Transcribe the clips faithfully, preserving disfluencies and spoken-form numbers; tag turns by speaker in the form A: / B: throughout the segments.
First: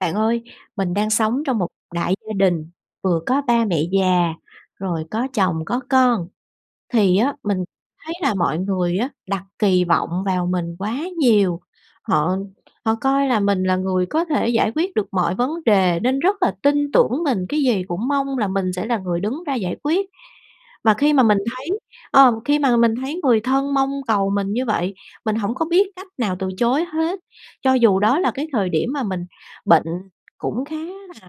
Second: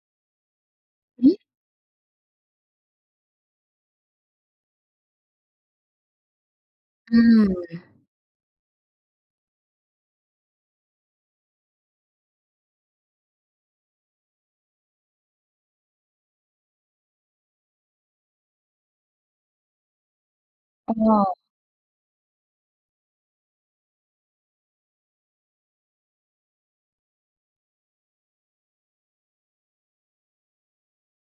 A: Bạn ơi, mình đang
B: [unintelligible]
A: sống trong một đại gia đình, vừa có ba mẹ già, rồi có chồng, có con, thì á
B: Ừm.
A: mình thấy là mọi người á đặt kỳ vọng vào mình quá nhiều. Họ họ coi là mình là người có thể giải quyết được mọi vấn đề nên rất là tin tưởng mình, cái gì cũng mong là mình sẽ là người đứng ra giải quyết. Và khi mà
B: Ờ.
A: mình thấy ờm, khi mà mình thấy người thân mong cầu mình như vậy, mình hổng có biết cách nào từ chối hết, cho dù đó là cái thời điểm mà mình bệnh cũng khá là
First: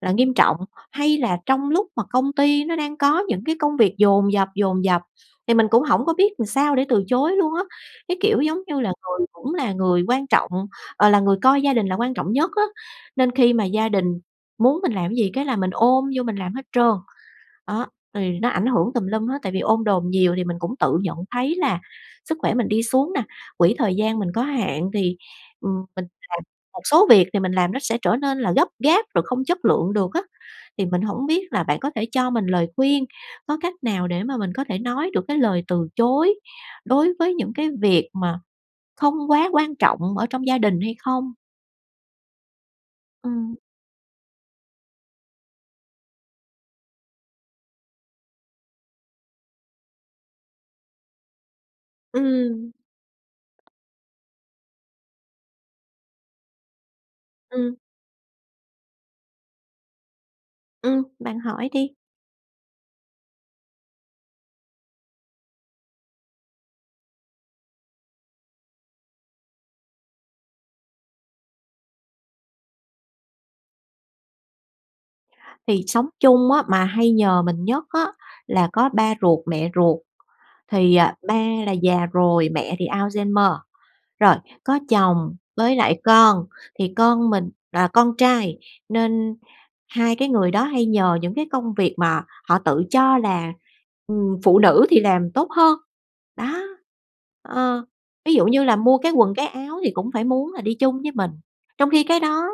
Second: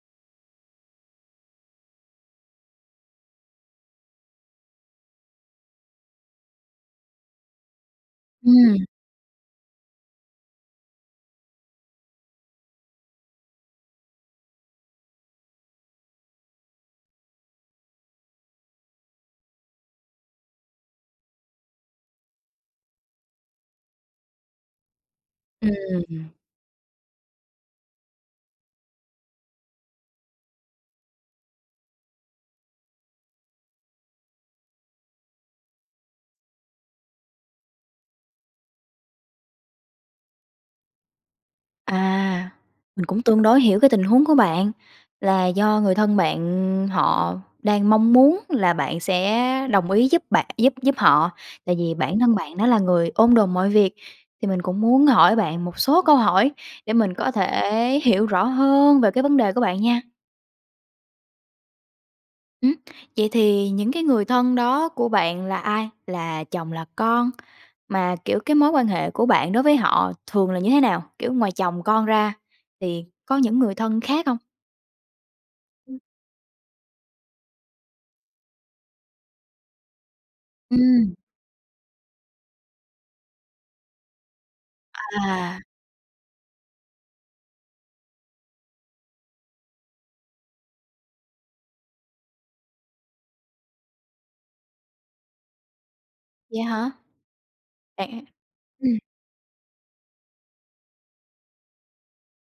A: là nghiêm trọng, hay là trong lúc mà công ty nó đang có những cái công việc dồn dập, dồn dập thì mình cũng hổng có biết ừn sao để từ chối luôn á. Cái, kiểu, giống như
B: Ừm.
A: là người cũng là người quan trọng, ờ, là người coi gia đình là quan trọng nhất á, nên khi mà gia đình muốn mình làm cái gì cái là mình ôm vô mình làm hết trơn. Đó, thì nó ảnh hưởng tùm lum hết, tại vì ôm đồm nhiều thì mình cũng tự nhận thấy là sức khỏe mình đi xuống nà, quỹ thời gian mình có hạn thì,
B: Ưm
A: ừm, mình
B: ừm.
A: làm một số việc thì mình làm nó sẽ trở nên là gấp gáp rồi không chất lượng được á. Thì mình hổng biết là bạn có thể cho mình lời khuyên, có cách nào để mà mình có thể nói được cái lời từ chối đối với những cái việc mà không quá quan trọng ở trong gia đình hay không?
B: À, mình cũng tương
A: Ừm.
B: đối hiểu cái tình huống của bạn, là do người thân bạn họ đang mong muốn là bạn sẽ đồng ý giúp bạn giúp giúp họ, tại vì bản thân bạn đã
A: Ừm.
B: là người ôm đồm mọi việc. Thì mình cũng muốn hỏi bạn một số câu hỏi để mình có
A: Ừm.
B: thể hiểu rõ hơn về cái vấn đề của bạn nha.
A: Ừm, bạn hỏi đi.
B: Ừm, vậy thì những cái người thân đó của bạn là ai? Là chồng, là con? Mà, kiểu, cái mối quan hệ của bạn đối với họ thường là như thế nào? Kiểu, ngoài chồng con ra thì có những người thân khác hông?
A: Thì
B: Ừm.
A: sống chung á mà hay nhờ mình nhất á là có ba ruột, mẹ ruột, thì, ờ,
B: Ừm.
A: ba là già rồi, mẹ thì Alzheimer. Rồi, có chồng
B: À.
A: với lại con, thì con mình là con trai nên hai cái người đó hay nhờ những cái công việc mà họ tự cho là, ừm, phụ nữ thì làm tốt hơn. Đó.
B: Vậy hả?
A: Ờ.
B: Bạn
A: Ví dụ như là mua
B: ừm.
A: cái quần cái áo thì cũng phải muốn là đi chung với mình, trong khi cái đó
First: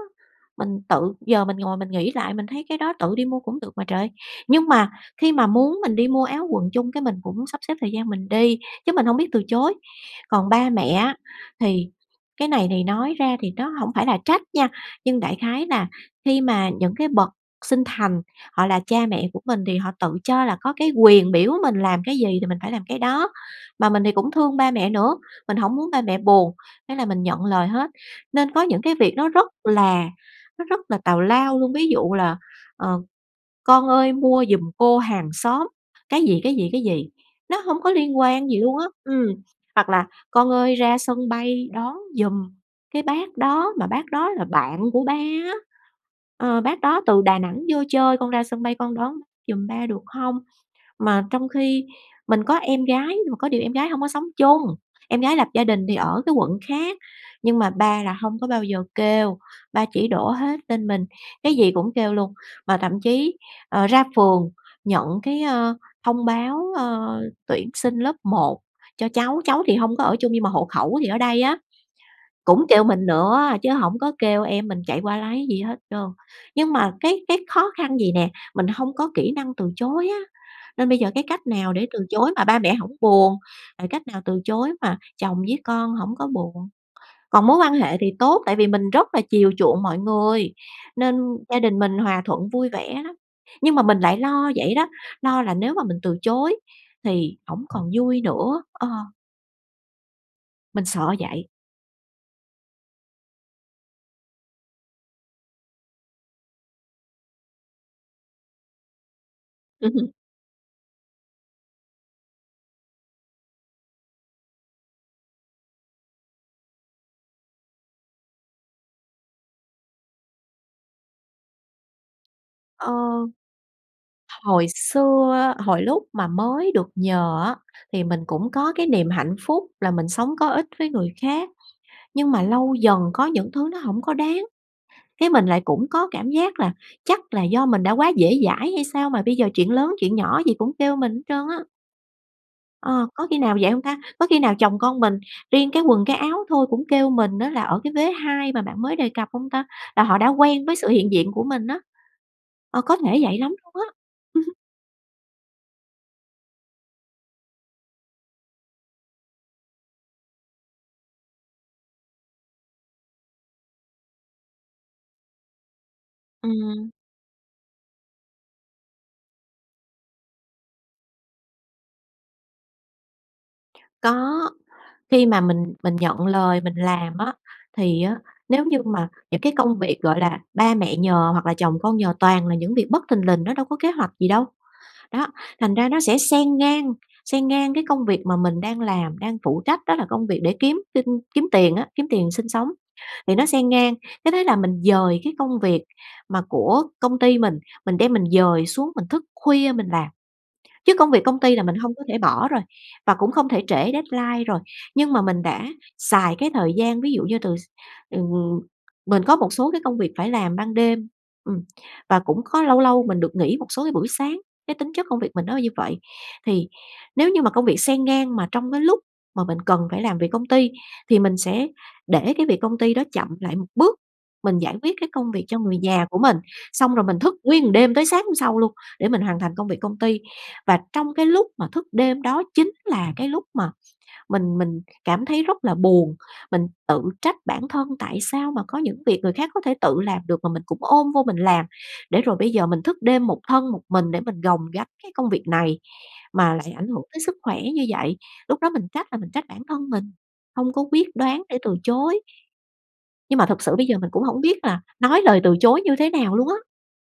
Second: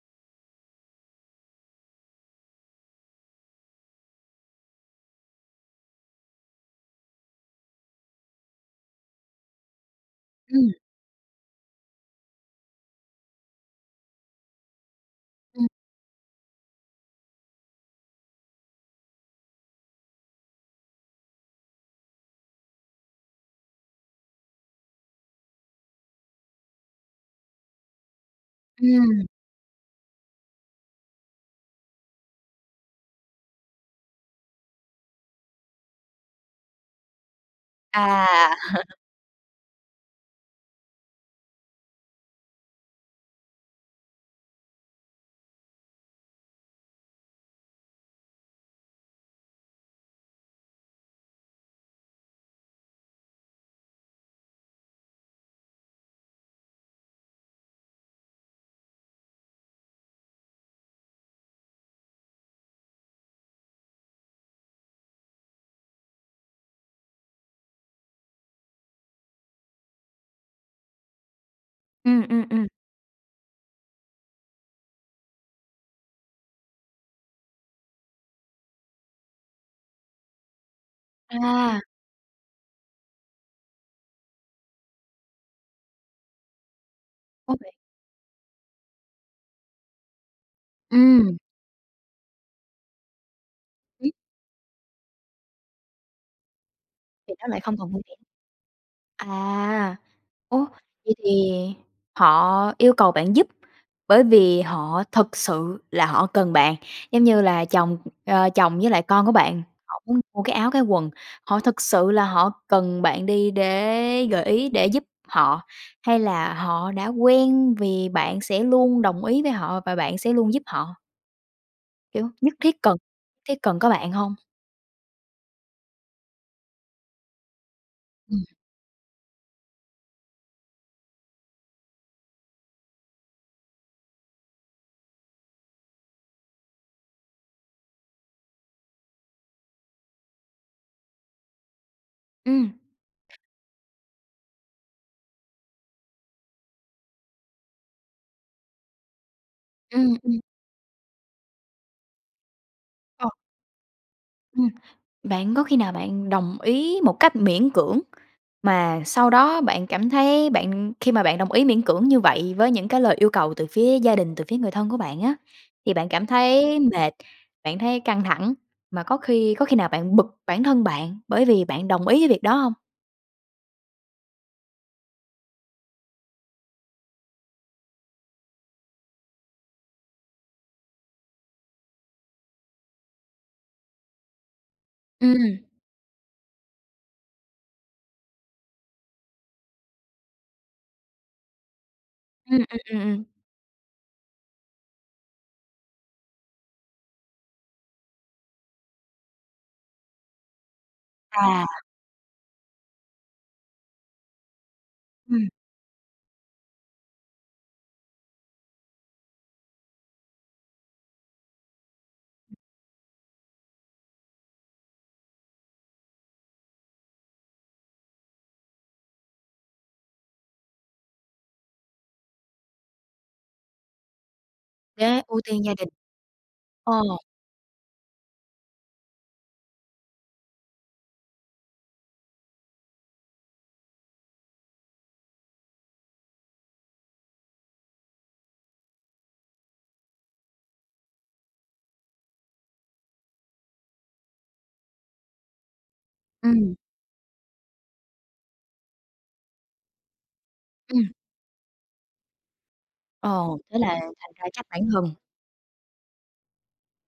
A: mình tự giờ mình ngồi mình nghĩ lại, mình thấy cái đó tự đi mua cũng được mà trời. Nhưng mà khi mà muốn mình đi mua áo quần chung cái mình cũng sắp xếp thời gian mình đi, chứ mình hông biết từ chối. Còn ba
B: Ừm.
A: mẹ á thì cái này thì nói ra thì nó hổng phải là trách nha, nhưng đại khái
B: Ừm.
A: là khi mà những cái bậc sinh thành, họ là cha mẹ của mình thì họ tự cho là có cái quyền biểu mình làm cái gì thì mình phải làm cái đó. Mà mình thì cũng thương ba mẹ nữa, mình hổng muốn ba mẹ buồn, thế là mình nhận lời hết. Nên có những cái việc
B: Ừm.
A: nó rất là nó rất là tào lao luôn, ví dụ là "Ờ, con ơi, mua giùm cô hàng xóm" cái gì, cái gì, cái gì, nó hông có liên quan
B: À!
A: gì luôn á, ừm. Hoặc là "Con ơi, ra sân bay đón giùm cái bác đó, mà bác đó là bạn của ba á. Ờ, bác đó từ Đà Nẵng vô chơi, con ra sân bay con đón giùm ba được hông?" Mà trong khi mình có em gái nhưng mà có điều em gái hông có sống chung, em gái lập gia đình thì ở cái quận khác. Nhưng mà ba là hông có bao giờ kêu, ba chỉ đổ hết lên mình, cái gì cũng kêu luôn. Và thậm chí, ờ, ra phường nhận cái, a, thông báo, a, tuyển sinh lớp một cho cháu, cháu thì hông có ở chung nhưng mà hộ khẩu thì ở đây á,
B: Ừm, ừm,
A: cũng
B: ừm.
A: kêu mình nữa chứ hổng có kêu em mình chạy qua lấy gì hết trơn. Nhưng mà cái cái khó khăn vậy nè, mình hông có kỹ năng từ chối á. Nên bây giờ cái cách nào
B: À!
A: để từ chối mà ba mẹ hổng buồn? Rồi cách nào từ chối mà chồng với con hổng có buồn? Còn
B: Ôi!
A: mối
B: Vậy
A: quan hệ thì tốt tại vì mình rất là chiều chuộng mọi người, nên
B: Ừm.
A: gia đình mình hòa thuận vui vẻ lắm. Nhưng mà mình
B: Ừm.
A: lại lo vậy đó, lo là nếu mà mình từ chối
B: Thì
A: thì
B: nó lại
A: hổng
B: không
A: còn
B: còn vui vẻ.
A: vui nữa, ờ.
B: À. Ủa,
A: Mình sợ
B: vậy thì
A: vậy.
B: họ yêu cầu bạn giúp bởi vì họ thực sự là họ cần bạn, giống như là chồng, ờ, chồng với lại con của bạn,
A: Ừm
B: họ
A: hứm.
B: muốn mua cái áo cái quần, họ thực sự là họ cần bạn đi để gợi ý để giúp họ, hay là họ đã quen vì bạn sẽ luôn đồng ý với họ và bạn sẽ luôn giúp họ? Kiểu, nhất thiết
A: Ờ.
B: cần thiết cần có bạn hông?
A: Hồi xưa, hồi lúc mà mới được nhờ á thì mình
B: Ừm.
A: cũng có cái niềm hạnh phúc là mình sống có ích với người khác, nhưng mà lâu dần có những thứ nó hổng có đáng, cái mình lại cũng có cảm giác là chắc là do mình đã quá dễ dãi hay sao mà bây giờ chuyện lớn chuyện nhỏ gì cũng kêu mình hết trơn á.
B: Ừm.
A: Ờ. Có khi nào vậy hông ta? Có khi nào chồng con mình riêng cái quần, cái áo thôi cũng kêu mình á là ở cái vế hai mà bạn mới đề cập hông ta? Là
B: Ừm,
A: họ đã
B: ừm.
A: quen với sự hiện diện của mình á. Ờ, có thể
B: Ờ.
A: vậy lắm luôn á.
B: Ừm. Bạn có khi nào bạn đồng ý một cách miễn cưỡng mà sau đó bạn cảm thấy bạn khi mà bạn đồng ý miễn cưỡng như vậy với những cái lời yêu cầu từ phía gia đình, từ phía người thân của bạn á, thì bạn cảm thấy
A: Ừm.
B: mệt, bạn thấy căng thẳng, mà có khi có khi nào bạn bực bản thân bạn bởi vì bạn đồng ý với việc đó hông?
A: Có. Khi mà mình mình nhận lời mình làm á thì á nếu như mà những cái công việc, gọi là, ba mẹ nhờ hoặc là chồng con nhờ toàn là những việc bất thình lình nó đâu có kế hoạch gì đâu. Đó,
B: Ừm.
A: thành ra nó sẽ xen ngang xen ngang cái công việc mà mình đang làm, đang phụ trách đó là công việc để kiếm tin kiếm tiền á, kiếm tiền sinh
B: Ừm,
A: sống
B: ừm, ừm, ừm.
A: thì nó xen ngang cái thế là mình dời cái công việc mà của công ty mình, mình đem mình dời xuống mình thức khuya mình làm. Chứ công việc công ty là
B: À.
A: mình hông có thể bỏ rồi và cũng không thể trễ deadline rồi, nhưng mà mình
B: Ừm.
A: đã xài cái thời gian ví dụ như từ s ừ, mình có một số cái công việc phải làm ban đêm, ừm, và cũng có lâu lâu mình được nghỉ một số cái buổi sáng, cái tính chất công việc mình nó như vậy. Thì nếu như mà công việc xen ngang mà trong cái lúc mà mình cần phải làm việc công ty thì mình sẽ để cái việc công ty đó chậm lại một bước, mình giải quyết cái
B: Thế
A: công
B: ưu
A: việc cho
B: tiên gia
A: người
B: đình.
A: nhà của mình,
B: Ờ.
A: xong rồi mình thức nguyên một đêm tới sáng hôm sau luôn để mình hoàn thành công việc công ty. Và trong cái lúc mà thức đêm đó chính là cái lúc mà mình mình cảm thấy rất là buồn, mình tự trách bản thân tại sao mà có những việc người khác có thể tự làm được mà mình cũng ôm vô mình làm, để rồi bây giờ mình thức đêm một thân một mình để mình gồng gánh cái công việc này mà lại
B: Ừm.
A: ảnh hưởng tới sức khỏe như vậy. Lúc đó mình trách là mình trách bản thân mình, hông có quyết
B: Ừm.
A: đoán để từ chối. Nhưng
B: Ờ,
A: mà thực sự
B: thế
A: bây giờ
B: là
A: mình cũng
B: thành
A: hổng
B: phải
A: biết
B: trách
A: là
B: bản thân.
A: nói lời từ chối như thế nào luôn á.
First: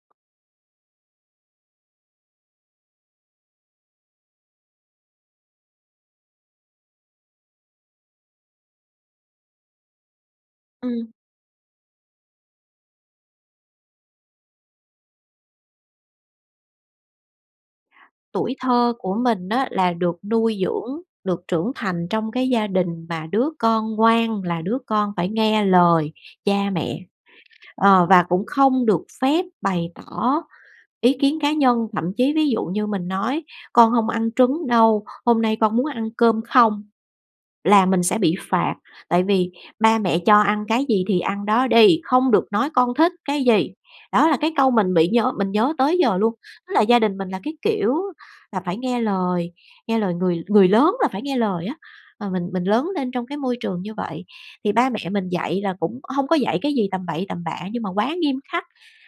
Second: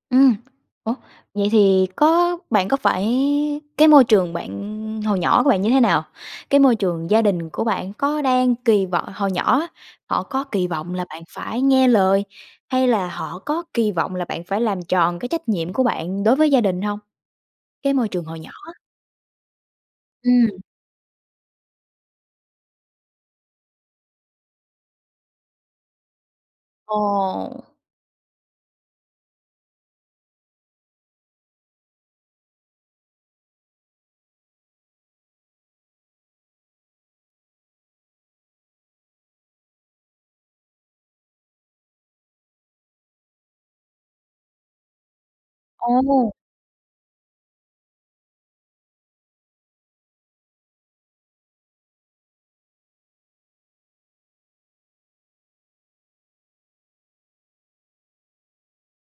B: Ừm, ủa, vậy thì có bạn có phải cái môi trường bạn hồi nhỏ của bạn như thế nào? Cái môi trường gia đình của bạn có đang kỳ vọng hồi nhỏ á, họ có kỳ vọng là
A: Ừm.
B: bạn phải nghe lời hay là họ có kỳ vọng là bạn phải làm tròn cái trách nhiệm của bạn đối với gia đình hông? Cái môi trường hồi nhỏ
A: Tuổi
B: á.
A: thơ của mình á là được
B: Ừm.
A: nuôi dưỡng, được trưởng thành trong cái gia đình mà đứa con ngoan là đứa con phải nghe lời cha mẹ.
B: Ồ.
A: Ờ, và cũng không được phép bày tỏ ý kiến cá nhân, thậm chí ví dụ như mình nói: "Con không ăn trứng đâu, hôm nay con muốn ăn cơm không." Là mình sẽ bị phạt, tại vì: "Ba mẹ cho ăn cái gì thì ăn đó đi, không được nói con thích cái gì." Đó là cái câu mình bị nhớ mình nhớ tới giờ luôn,
B: Ồ!
A: tức là gia đình mình là cái kiểu là phải nghe lời, nghe lời người người lớn, là phải nghe lời á và mình mình lớn lên trong cái môi trường như vậy, thì ba mẹ mình dạy là cũng hông có dạy cái gì tầm bậy tầm bạ nhưng mà quá nghiêm khắc,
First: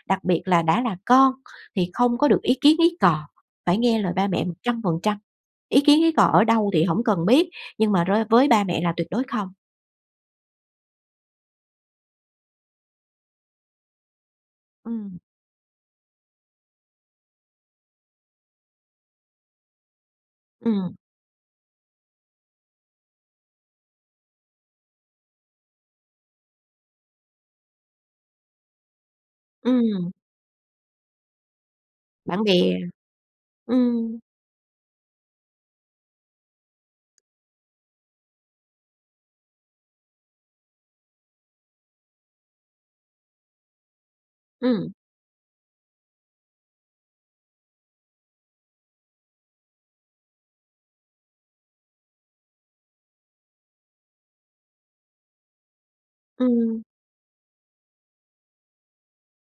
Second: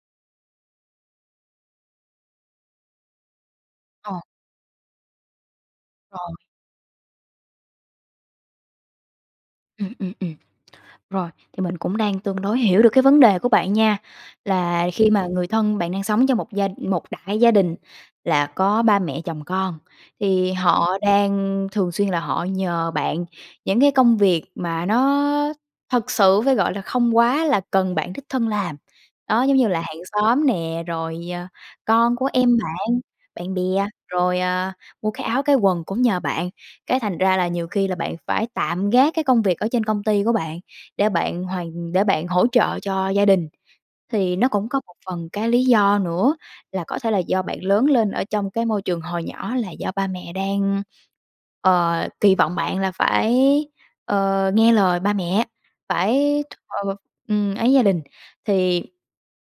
A: đặc biệt là đã là con thì không có được ý kiến ý cò, phải nghe lời
B: Ờ.
A: ba mẹ một trăm phần trăm, ý kiến ý cò
B: Rồi.
A: ở đâu thì hổng cần biết nhưng mà rơi với ba mẹ là tuyệt đối không.
B: Ừm, ừm, ừm, rồi, thì mình cũng đang tương đối hiểu được cái vấn đề của bạn nha, là khi
A: Ừm.
B: mà người thân bạn đang sống trong một gia một đại gia đình là có ba mẹ, chồng con thì
A: Ừm.
B: họ đang thường xuyên là họ nhờ bạn những cái công việc mà nó thực sự phải gọi là, không quá là cần bạn đích thân làm, đó giống như là hàng
A: Ừm.
B: xóm nè, rồi, ờ, con của
A: Bạn
B: em
A: bè.
B: bạn, bạn bè,
A: Ừm.
B: rồi, à, mua cái áo, cái quần cũng nhờ bạn, cái thành ra là nhiều khi là bạn phải tạm gác cái công việc ở trên công ty của bạn để bạn hoàn để bạn hỗ trợ cho gia đình. Thì nó cũng có
A: Ừm.
B: một phần cái lý do nữa là có thể là do bạn lớn lên ở trong cái môi trường hồi nhỏ là do ba mẹ đang, ờ, kỳ vọng bạn là phải, ờ, nghe lời ba mẹ, phải
A: Ừm.
B: ờ, ừm, ấy gia đình thì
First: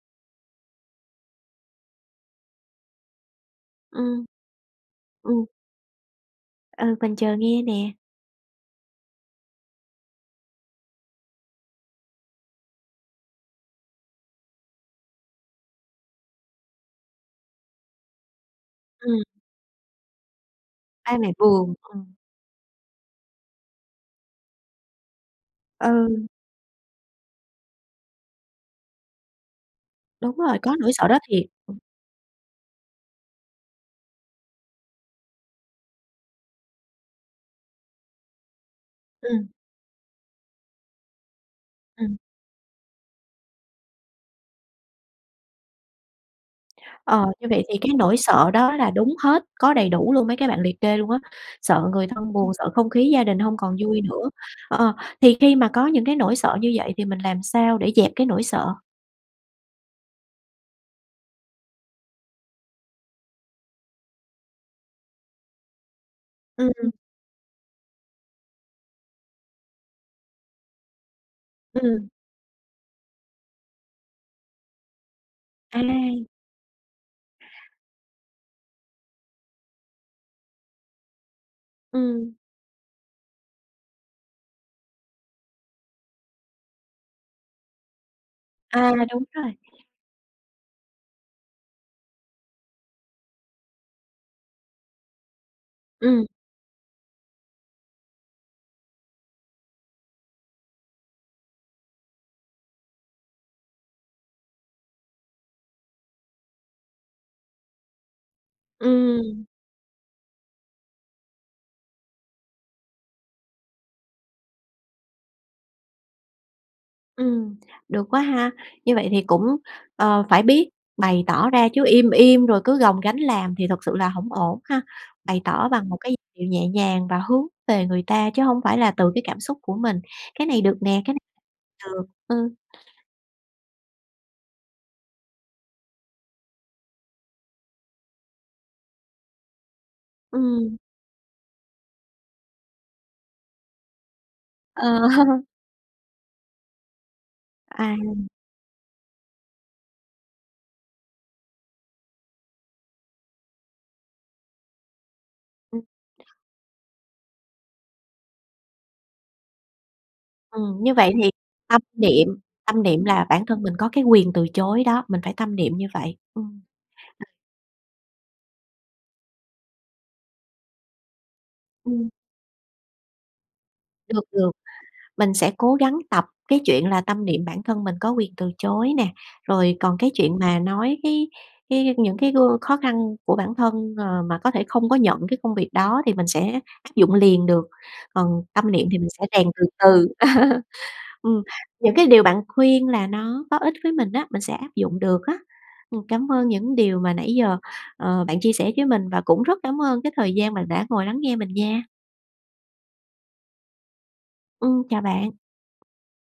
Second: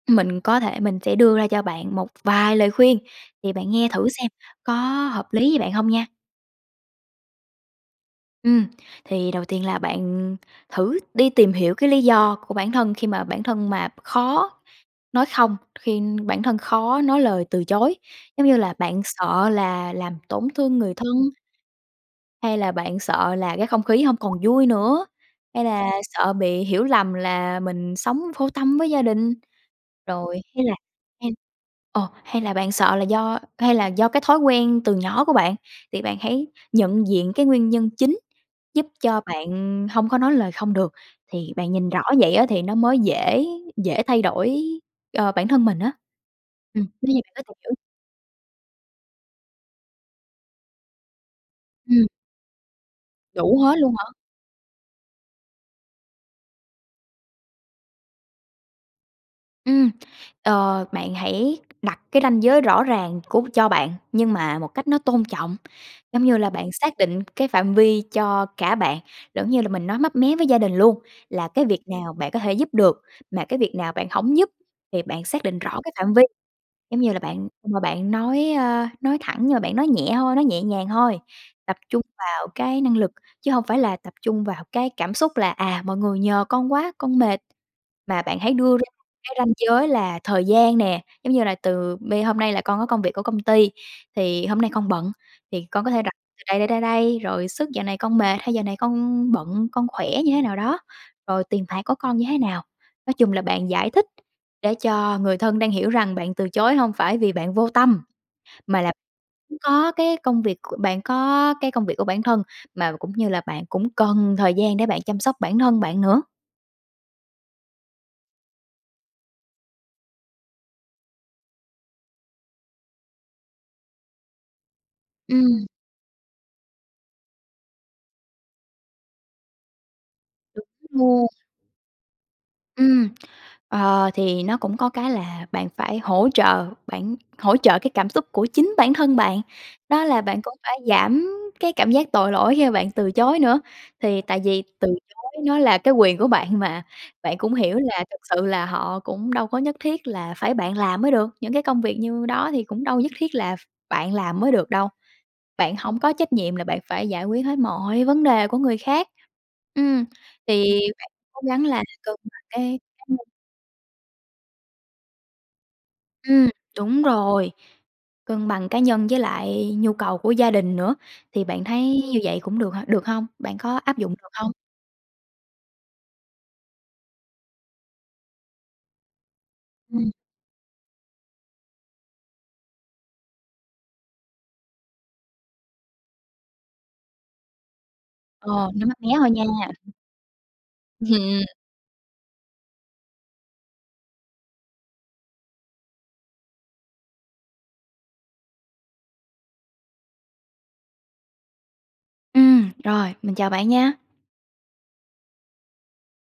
B: mình có thể mình sẽ đưa ra cho bạn một vài lời khuyên thì bạn nghe thử
A: Ừm.
B: xem có hợp
A: Ừm.
B: lý với bạn hông nha?
A: Ừ, mình chờ nghe nè.
B: Ừm. Thì đầu tiên là bạn, ừm, thử đi tìm hiểu cái lý do của bản thân khi mà bản thân mà khó nói không, khi bản thân khó nói lời từ chối, giống như là bạn
A: Ừm.
B: sợ là làm tổn thương người thân?
A: [unintelligible] buồn. Ừm.
B: Hay là bạn sợ là cái không khí hông còn vui nữa? Hay
A: Ờ.
B: là sợ bị hiểu lầm là mình sống vô tâm với gia đình?
A: Đúng
B: Rồi
A: rồi,
B: hay là
A: có nỗi sợ đó
B: hay
A: thiệt.
B: ờ, hay là bạn sợ là do, hay là do cái thói quen từ nhỏ của bạn? Thì bạn hãy nhận diện cái nguyên nhân chính giúp cho
A: Ừm.
B: bạn, ừm, hông có nói lời không được. Thì bạn nhìn rõ
A: Ừm.
B: vậy á thì nó mới dễ dễ thay đổi, ờ, bản thân mình á. Ừm, [unintelligible] nếu như
A: Ờ,
B: mình có
A: như
B: tìm
A: vậy
B: hiểu.
A: thì cái nỗi sợ đó là đúng hết, có đầy đủ luôn mấy cái bạn liệt kê luôn á, sợ người
B: Ừm.
A: thân buồn, sợ không khí gia đình hông
B: Đủ
A: còn
B: hết luôn
A: vui
B: hả?
A: nữa. Ờ, thì khi mà có những cái nỗi sợ như vậy thì mình làm sao để dẹp cái nỗi sợ?
B: Ừm. Ờ, bạn hãy đặt cái ranh giới rõ ràng của cho bạn nhưng mà một cách nó tôn trọng, giống như là
A: Ừm,
B: bạn
A: ừm.
B: xác định cái phạm vi cho cả bạn, giống như là mình nói mấp mé với gia đình luôn là cái việc
A: Ừm.
B: nào bạn có thể giúp được, mà cái việc nào bạn hổng giúp thì bạn xác định rõ cái phạm vi.
A: Ai?
B: Giống như là bạn ưm, mà bạn nói, a, nói thẳng nhưng mà bạn nói nhẹ thôi, nói nhẹ nhàng thôi, tập trung
A: Ừm.
B: vào cái năng lực chứ hông phải là tập trung vào cái cảm xúc, là "À, mọi người nhờ con quá, con mệt." Mà bạn hãy đưa ra
A: À,
B: một
A: đúng
B: cái
A: rồi.
B: ranh giới là thời gian nè, giống như là từ bây "Hôm nay là con có công việc của công ty, thì hôm nay con bận thì con có thể đặt
A: Ừm.
B: từ đây, đây, đây, đây", rồi sức "Dạo này con mệt" hay "Dạo này con bận, con khỏe như thế nào đó", rồi "Tiền bạc của con như thế nào." Nói chung là bạn giải thích để cho người thân đang hiểu rằng bạn từ chối hông phải vì bạn vô tâm, mà là
A: Ừm.
B: có cái công việc của bạn có cái công việc của bản thân mà cũng như là bạn cũng cần thời gian để bạn chăm sóc bản thân bạn nữa.
A: Ừm, được quá ha! Như vậy thì cũng, ờ, phải biết bày tỏ ra chứ im im rồi cứ gồng gánh làm thì thực sự là hổng ổn ha! Bày
B: Ừm.
A: tỏ bằng một cái điệu nhẹ nhàng và hướng về người ta chứ hông phải là từ cái cảm xúc của mình, cái này
B: Đúng
A: được nè, cái này
B: luôn.
A: được, ừm.
B: Ừm, ờ, thì nó cũng có cái là bạn phải hỗ trợ bản hỗ trợ cái cảm xúc của chính bản thân bạn, đó là bạn cũng phải
A: Ừm.
B: giảm cái cảm giác tội lỗi khi mà bạn từ chối nữa. Thì tại vì từ
A: Ờ.
B: chối nó là cái quyền của bạn mà, bạn cũng hiểu
A: À.
B: là thực sự là họ cũng đâu có nhất thiết là phải bạn làm mới được, những cái công việc như đó thì cũng đâu có nhất thiết là ph bạn làm mới được đâu. Bạn
A: Ừm.
B: hổng có trách nhiệm là bạn phải giải quyết hết mọi vấn đề của người khác. Ừm,
A: Ừm,
B: thì
A: như
B: bạn
A: vậy thì
B: cố gắng
A: tâm
B: là cân
A: niệm
B: bằng cái
A: tâm niệm
B: cái
A: là bản thân mình có cái quyền từ chối đó, mình phải tâm niệm như vậy.
B: Ừm,
A: Ừm.
B: đúng rồi, cân bằng cá nhân với lại nhu cầu của gia đình nữa thì bạn thấy
A: Ừm.
B: như vậy cũng được hả? Được hông? Bạn có áp dụng
A: Được,
B: được
A: được.
B: hông?
A: Mình sẽ cố gắng tập cái chuyện là tâm niệm bản thân mình có quyền từ chối nè, rồi còn cái
B: Ừm.
A: chuyện mà nói cái cái những cái gương khó khăn của bản thân, ờ, mà có thể không có nhận cái công việc đó thì mình sẽ dụng liền được, còn
B: Ờ,
A: tâm
B: nói
A: niệm
B: mấp
A: thì
B: mé
A: mình sẽ
B: thôi nha.
A: rèn từ từ. Ừm,
B: Hừm.
A: những cái điều bạn khuyên là nó có ích với mình á, mình sẽ áp dụng được á. Ừm, cảm ơn những điều mà nãy giờ, ờ, bạn chia sẻ với mình và cũng rất cảm ơn cái thời gian bạn đã ngồi lắng nghe mình nha!
B: Ừm, rồi, mình chào bạn nha!
A: Ừm, chào bạn.